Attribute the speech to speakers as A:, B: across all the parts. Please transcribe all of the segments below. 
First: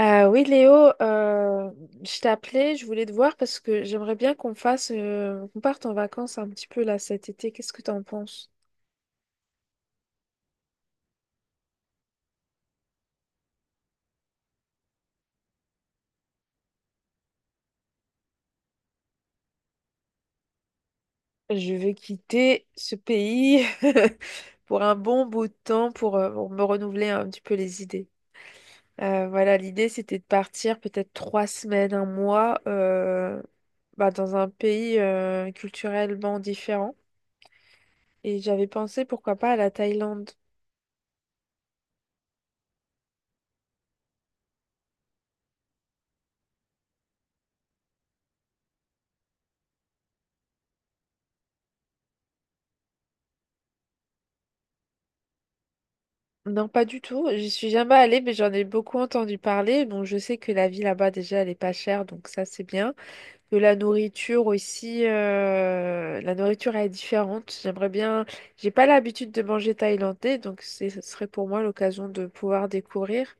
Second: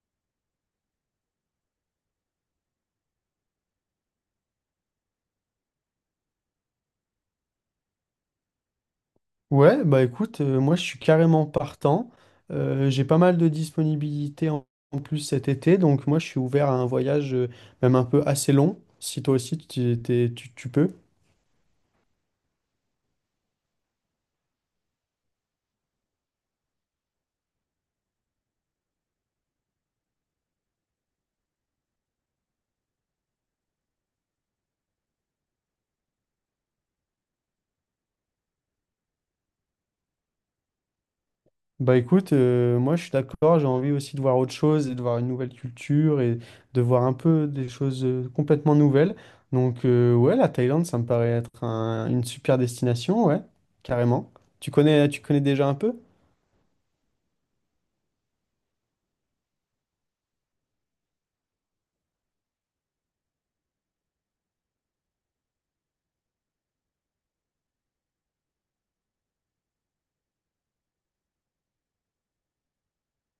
A: Oui, Léo, je t'ai appelé, je voulais te voir parce que j'aimerais bien qu'on parte en vacances un petit peu là cet été. Qu'est-ce que t'en penses?
B: Ouais, bah écoute, moi je suis carrément partant. J'ai pas mal de disponibilité en plus cet été, donc moi je suis ouvert à un voyage même un peu assez long, si toi aussi tu peux.
A: Je veux quitter ce pays pour un bon bout de temps pour me renouveler un petit peu les idées. Voilà, l'idée c'était de partir peut-être 3 semaines, un mois, bah, dans un pays culturellement différent. Et j'avais pensé pourquoi pas à la Thaïlande.
B: Bah écoute, moi je suis d'accord, j'ai envie aussi de voir autre chose et de voir une nouvelle culture et de voir un peu des choses complètement nouvelles. Donc ouais, la Thaïlande, ça me paraît être une super destination, ouais, carrément. Tu connais déjà un peu?
A: Non, pas du tout. J'y suis jamais allée, mais j'en ai beaucoup entendu parler. Bon, je sais que la vie là-bas, déjà, elle est pas chère, donc ça, c'est bien. Que la nourriture aussi, la nourriture elle est différente. J'aimerais bien. J'ai pas l'habitude de manger thaïlandais, donc ce serait pour moi l'occasion de pouvoir découvrir.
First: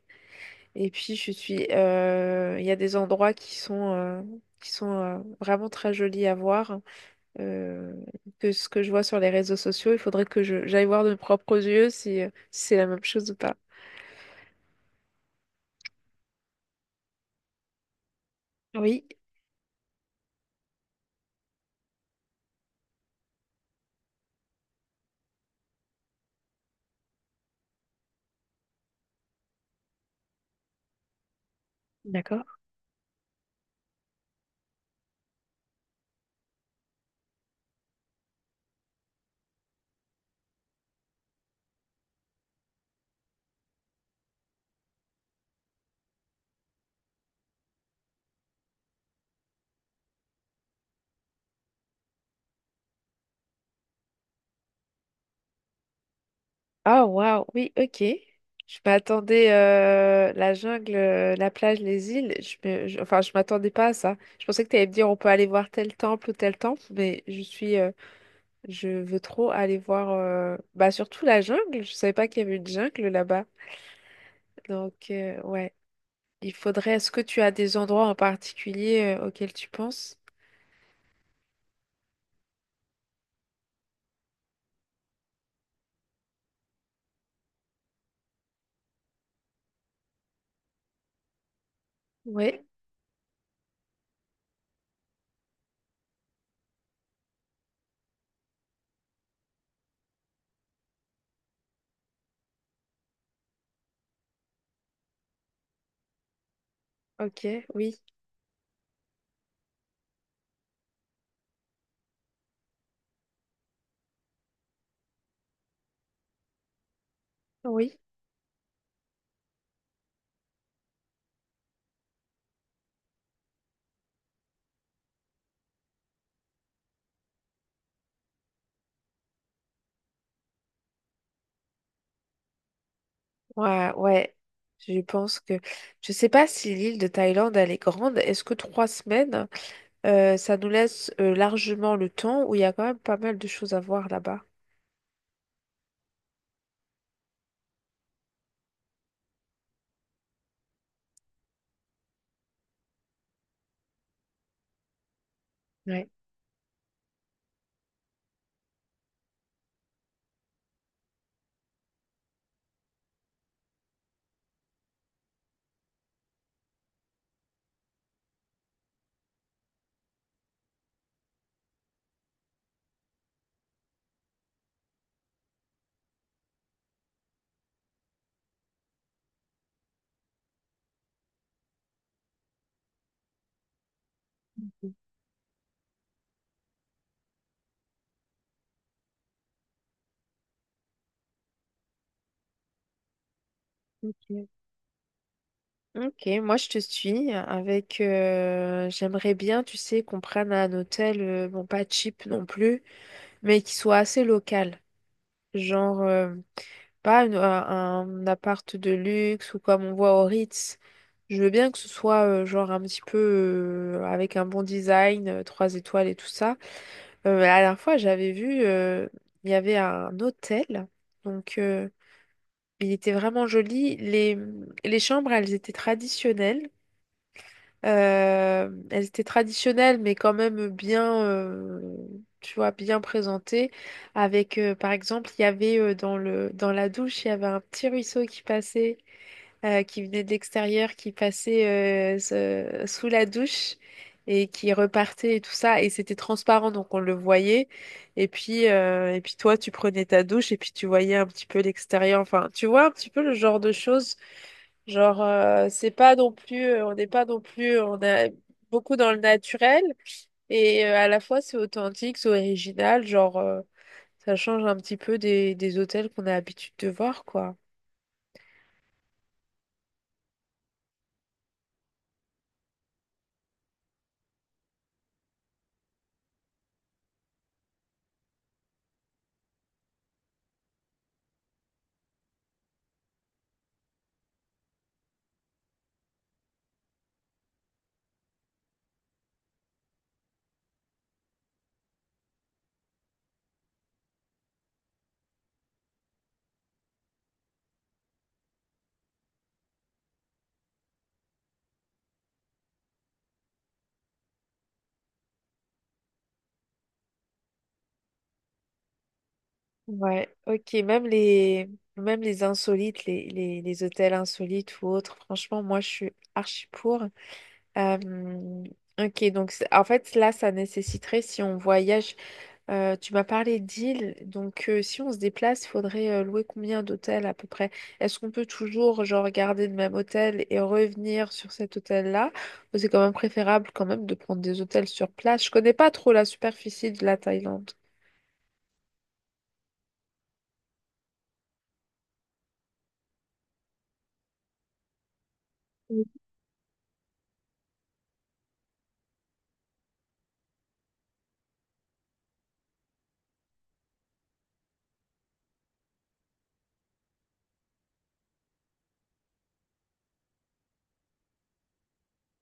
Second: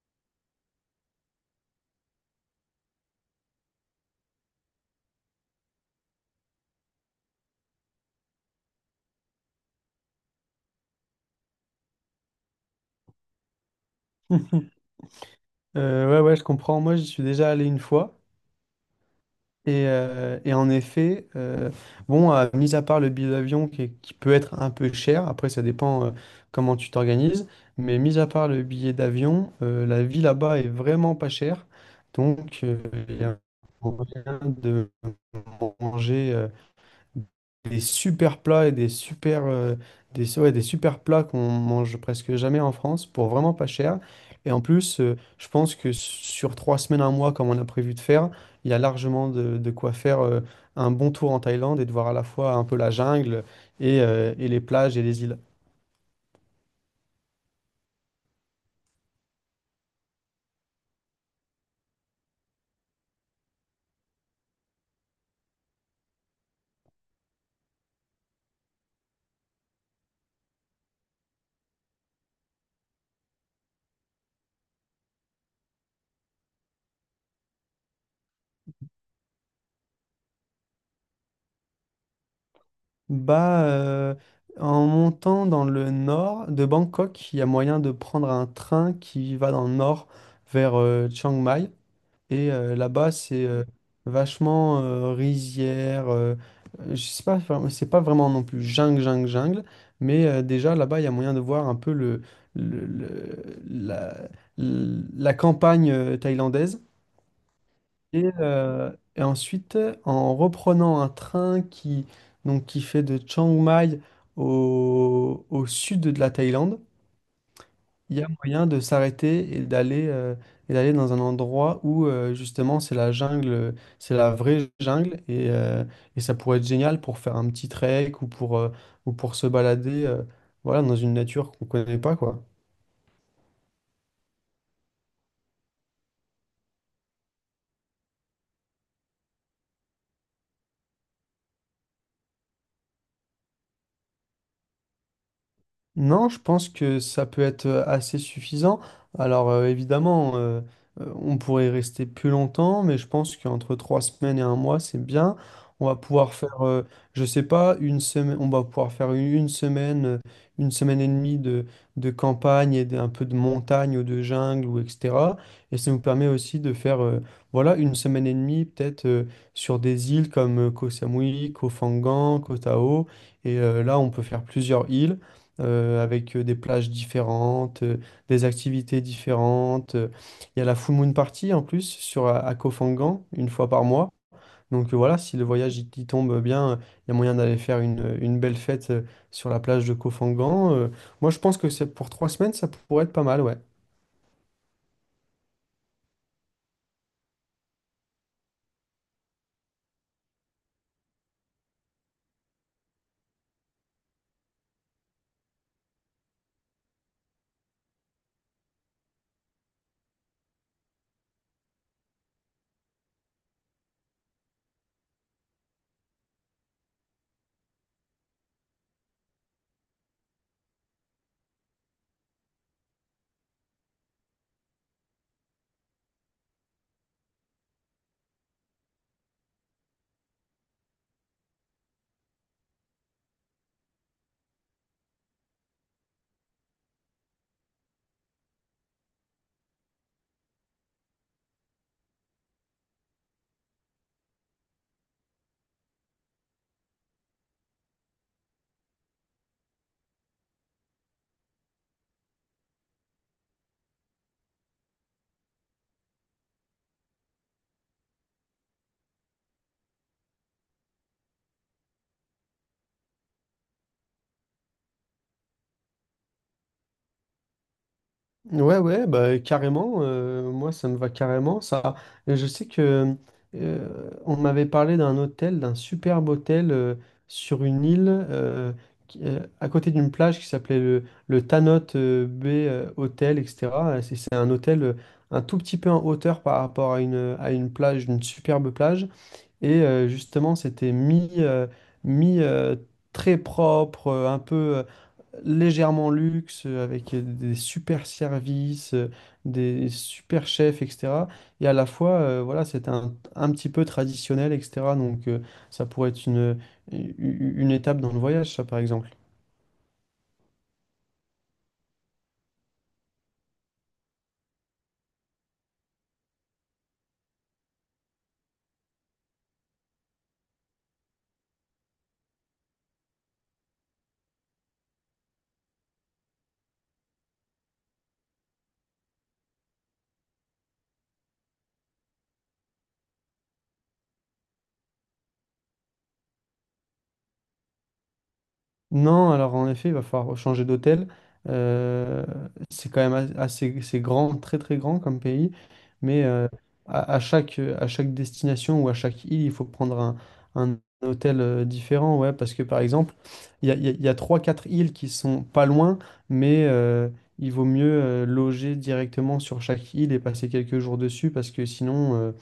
A: Et puis, je suis. Il y a des endroits qui sont, vraiment très jolis à voir. euh, que ce que je vois sur les réseaux sociaux, il faudrait que je j'aille voir de mes propres yeux si c'est la même chose ou pas.
B: Ouais, ouais, je comprends. Moi, j'y suis déjà allé une fois.
A: Oui,
B: Et en effet, bon, mis à part le billet d'avion qui peut être un peu cher, après ça dépend comment tu t'organises, mais mis à part le billet d'avion, la vie là-bas est vraiment pas chère.
A: d'accord.
B: Donc, il y a moyen de manger des super plats et des super, des, ouais, des super plats qu'on mange presque jamais en France pour vraiment pas cher. Et en plus, je pense que sur 3 semaines, un mois, comme on a prévu de faire, il y a largement de quoi faire un bon tour en Thaïlande et de voir à la fois un peu la jungle et les plages et les îles.
A: Ah, waouh, oui, ok. Je m'attendais la jungle, la plage, les îles. Enfin, je m'attendais pas à ça. Je pensais que tu allais me dire on peut aller voir tel temple ou tel temple, mais je suis, je veux trop aller voir, bah surtout la jungle. Je savais pas qu'il y avait une jungle là-bas. Donc ouais, il faudrait. Est-ce que tu as des endroits en particulier auxquels tu penses?
B: Bah, en montant dans le nord de Bangkok, il y a moyen de prendre un train qui va dans le nord vers Chiang Mai. Et
A: Ouais.
B: là-bas, c'est vachement rizière. Je sais pas, c'est pas vraiment non plus jungle, jungle, jungle. Mais déjà, là-bas, il y a moyen de voir un peu le- le- la, la campagne thaïlandaise.
A: Ok. Oui.
B: Et, euh, et ensuite, en reprenant un train qui, donc, qui fait de Chiang Mai au sud de la Thaïlande,
A: Oui.
B: il y a moyen de s'arrêter et d'aller dans un endroit où justement c'est la jungle, c'est la vraie jungle et ça pourrait être génial pour faire un petit trek ou pour se balader voilà, dans une nature qu'on connaît pas quoi.
A: Ouais, ouais, je pense que... Je sais pas si l'île de Thaïlande, elle est grande. Est-ce que 3 semaines, ça nous laisse largement le temps où il y a quand même pas mal de choses à voir là-bas?
B: Non, je pense que ça peut être assez suffisant. Alors évidemment, on pourrait rester plus longtemps, mais je pense qu'entre 3 semaines et un mois, c'est bien. On va
A: Ouais.
B: pouvoir faire, je sais pas, une semaine, on va pouvoir faire une semaine, une semaine et demie de campagne et d'un peu de montagne ou de jungle ou etc. Et ça nous permet aussi de faire, voilà, une semaine et demie peut-être sur des îles comme Koh Samui, Koh Phangan, Koh Tao. Et là, on peut faire plusieurs îles avec des plages différentes, des activités différentes. Il y a la Full Moon Party en plus à Koh Phangan, une fois par mois. Donc voilà, si le voyage il tombe bien, il y a moyen d'aller faire une belle fête sur la plage de Koh Phangan. Moi, je pense que c'est pour 3 semaines, ça pourrait être pas mal, ouais.
A: Ok. Ok, moi je te suis avec j'aimerais bien, tu sais, qu'on prenne un hôtel, bon pas cheap non plus, mais qui soit assez local. Genre pas un appart de luxe ou comme on voit au Ritz. Je veux bien que ce soit genre un petit peu avec un bon design, 3 étoiles et tout ça. La dernière fois, j'avais vu, il y avait un hôtel. Donc, il était vraiment joli. Les chambres, elles étaient traditionnelles. Elles étaient traditionnelles, mais quand même bien, tu vois, bien présentées. Avec, par exemple, il y avait dans la douche, il y avait un petit ruisseau qui passait, qui venait de l'extérieur, qui passait sous la douche et qui repartait et tout ça. Et c'était transparent, donc on le voyait. Et puis, toi, tu prenais ta douche et puis tu voyais un petit peu l'extérieur. Enfin, tu vois un petit peu le genre de choses. Genre, c'est pas non plus, on n'est pas non plus, on a beaucoup dans le naturel et à la fois c'est authentique, c'est original, genre, ça change un petit peu des hôtels qu'on a l'habitude de voir, quoi.
B: Ouais, ouais, bah, carrément. Moi, ça me va carrément. Et je sais que on m'avait parlé d'un hôtel, d'un superbe hôtel sur une île à côté d'une plage qui s'appelait le Tanot Bay Hotel, etc. C'est un hôtel un tout petit peu en hauteur par rapport à une plage, une superbe plage. Et justement, c'était mis très propre, un peu légèrement luxe, avec des super services, des super chefs, etc. Et à la fois, voilà, c'était un petit peu traditionnel, etc. Donc, ça pourrait être une une étape dans le voyage, ça, par exemple.
A: Ouais, ok, même les insolites, les hôtels insolites ou autres, franchement, moi je suis archi pour. Euh, ok, donc en fait, là, ça nécessiterait, si on voyage. Tu m'as parlé d'îles, donc si on se déplace, il faudrait louer combien d'hôtels à peu près? Est-ce qu'on peut toujours genre garder le même hôtel et revenir sur cet hôtel-là? Ou c'est quand même préférable quand même de prendre des hôtels sur place? Je connais pas trop la superficie de la Thaïlande.
B: Non, alors en effet, il va falloir changer d'hôtel. Euh, c'est quand même assez, c'est grand, très très grand comme pays,
A: Mm.
B: mais à chaque destination ou à chaque île, il faut prendre un hôtel différent, ouais, parce que par exemple, il y a, il y a, il y a trois, quatre îles qui sont pas loin, mais il vaut mieux loger directement sur chaque île et passer quelques jours dessus, parce que sinon,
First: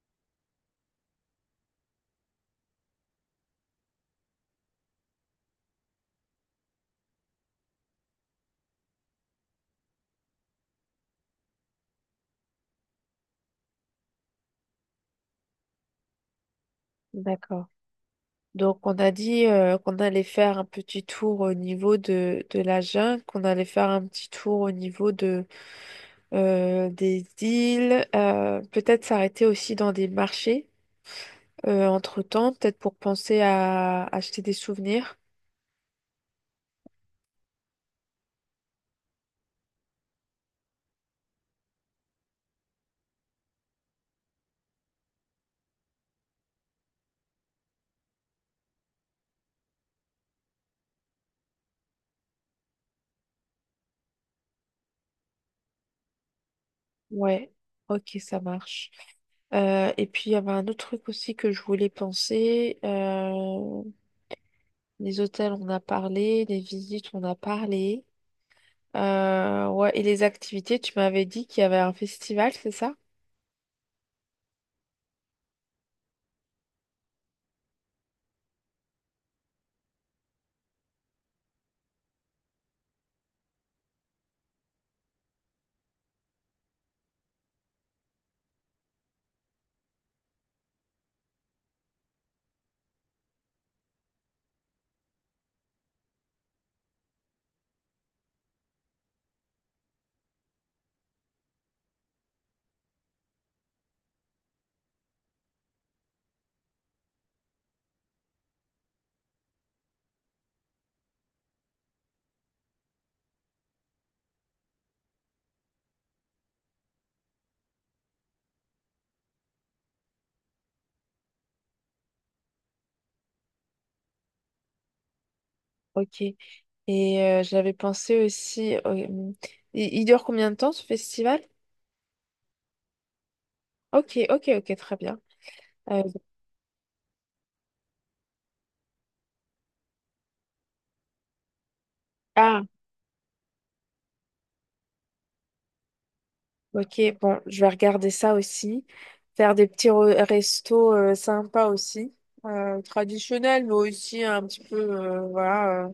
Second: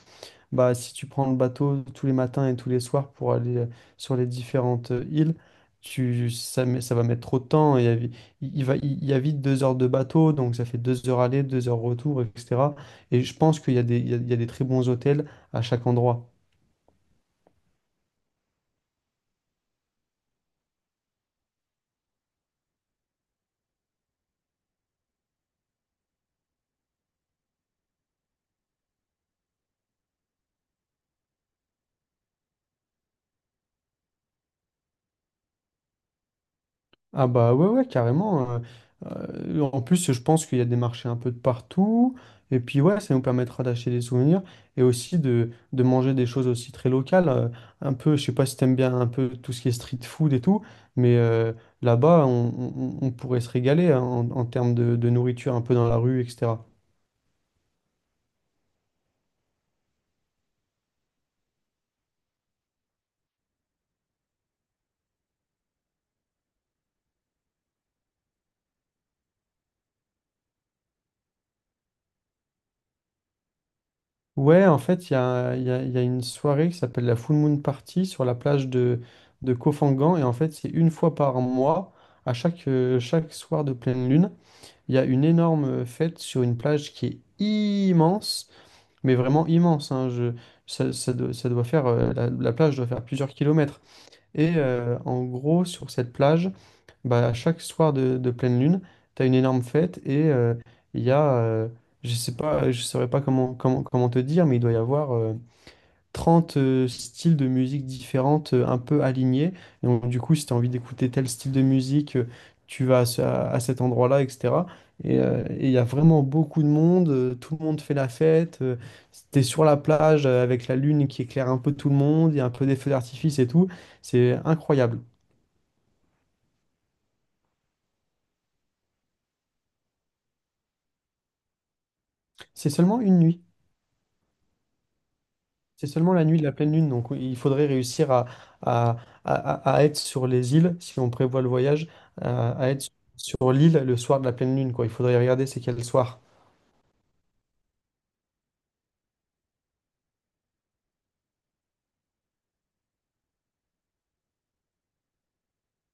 B: bah, si tu prends le bateau tous les matins et tous les soirs pour aller sur les différentes îles, ça va mettre trop de temps. Il y a vite 2 heures de bateau, donc ça fait 2 heures aller, 2 heures retour, etc. Et je pense qu'il y a des, il y a des très bons hôtels à chaque endroit.
A: D'accord. Donc on a dit qu'on allait faire un petit tour au niveau de la jungle, qu'on allait faire un petit tour au niveau des îles, peut-être s'arrêter aussi dans des marchés. Entre-temps, peut-être pour penser à acheter des souvenirs.
B: Ah bah ouais, ouais, carrément. En plus, je pense qu'il y a des marchés un peu de partout. Et puis ouais, ça nous permettra d'acheter des souvenirs et aussi de manger des choses aussi très locales. Un peu, je sais pas si t'aimes bien un peu tout ce qui est street food et tout, mais là-bas, on pourrait se régaler hein, en termes de nourriture un peu dans la rue, etc.
A: Ouais, ok, ça marche. Et puis, il y avait un autre truc aussi que je voulais penser. Les hôtels, on a parlé, les visites, on a parlé. Ouais, et les activités, tu m'avais dit qu'il y avait un festival, c'est ça?
B: Ouais, en fait, il y a une soirée qui s'appelle la Full Moon Party sur la plage de Koh Phangan. Et en fait, c'est une fois par mois, à chaque soir de pleine lune. Il y a une énorme fête sur une plage qui est immense, mais vraiment immense. Hein, ça doit faire, la plage doit faire plusieurs kilomètres. Et en gros, sur cette plage, bah, à chaque soir de pleine lune, tu as une énorme fête et il y a, euh, je sais pas, je saurais pas comment te dire, mais il doit y avoir 30 styles de musique différentes un peu alignés. Et donc, du coup, si tu as envie d'écouter tel style de musique, tu vas à cet endroit-là, etc. Et il y a vraiment beaucoup de monde, tout le monde fait la fête. T'es sur la plage avec la lune qui éclaire un peu tout le monde, il y a un peu des feux d'artifice et tout. C'est incroyable.
A: Ok. Et j'avais pensé aussi... Il dure combien de temps ce festival?
B: C'est seulement une nuit.
A: Ok, ok, ok, très bien.
B: C'est
A: Euh,
B: seulement la nuit de la pleine lune, donc oui, il faudrait réussir à, à- à être sur les îles, si on prévoit le voyage, à,
A: ah,
B: à être sur l'île le soir de la pleine lune, quoi. Il faudrait regarder c'est quel soir.
A: ok, bon, je vais regarder ça aussi. Faire des petits restos sympas aussi, traditionnels, mais aussi un petit peu, voilà,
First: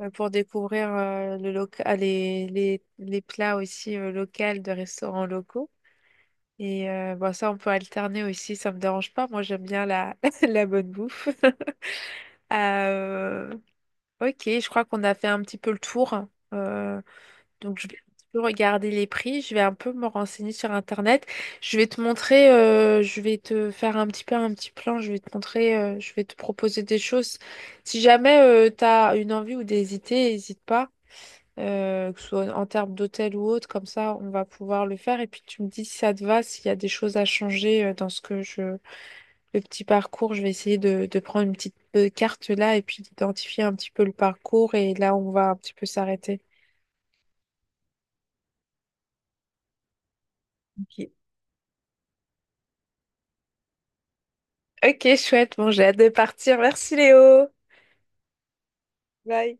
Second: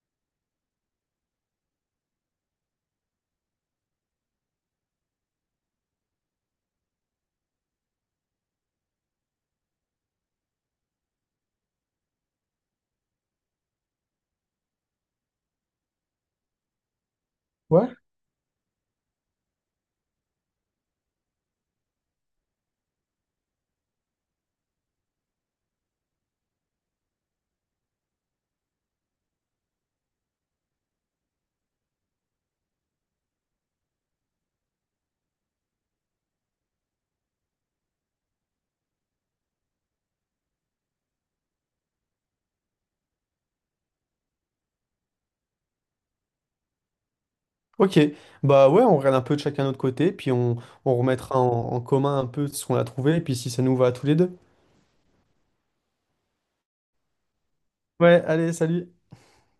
A: pour découvrir les, les plats aussi locaux de restaurants locaux. Et bon, ça, on peut alterner aussi, ça me dérange pas. Moi, j'aime bien la, la bonne bouffe. Euh, ok, je crois qu'on a fait un petit peu le tour. Euh, donc, je
B: Ouais.
A: vais un petit peu regarder les prix, je vais un peu me renseigner sur Internet. Je vais te montrer, je vais te faire un petit peu un petit plan, je vais te montrer, je vais te proposer des choses. Si jamais tu as une envie ou des idées, n'hésite pas, que ce soit en termes d'hôtel ou autre, comme ça, on va pouvoir le faire. Et puis, tu me dis si ça te va, s'il y a des choses à changer dans ce que le petit parcours. Je vais essayer de prendre une petite carte là et puis d'identifier un petit peu le parcours et là, on va un petit peu s'arrêter.
B: Ok, bah ouais, on regarde un peu de chacun notre côté, puis on
A: Ok.
B: remettra en commun un peu ce qu'on a trouvé, et puis si ça nous va à tous les deux.
A: Ok, chouette. Bon, j'ai hâte de partir. Merci Léo.
B: Ouais, allez, salut.
A: Bye.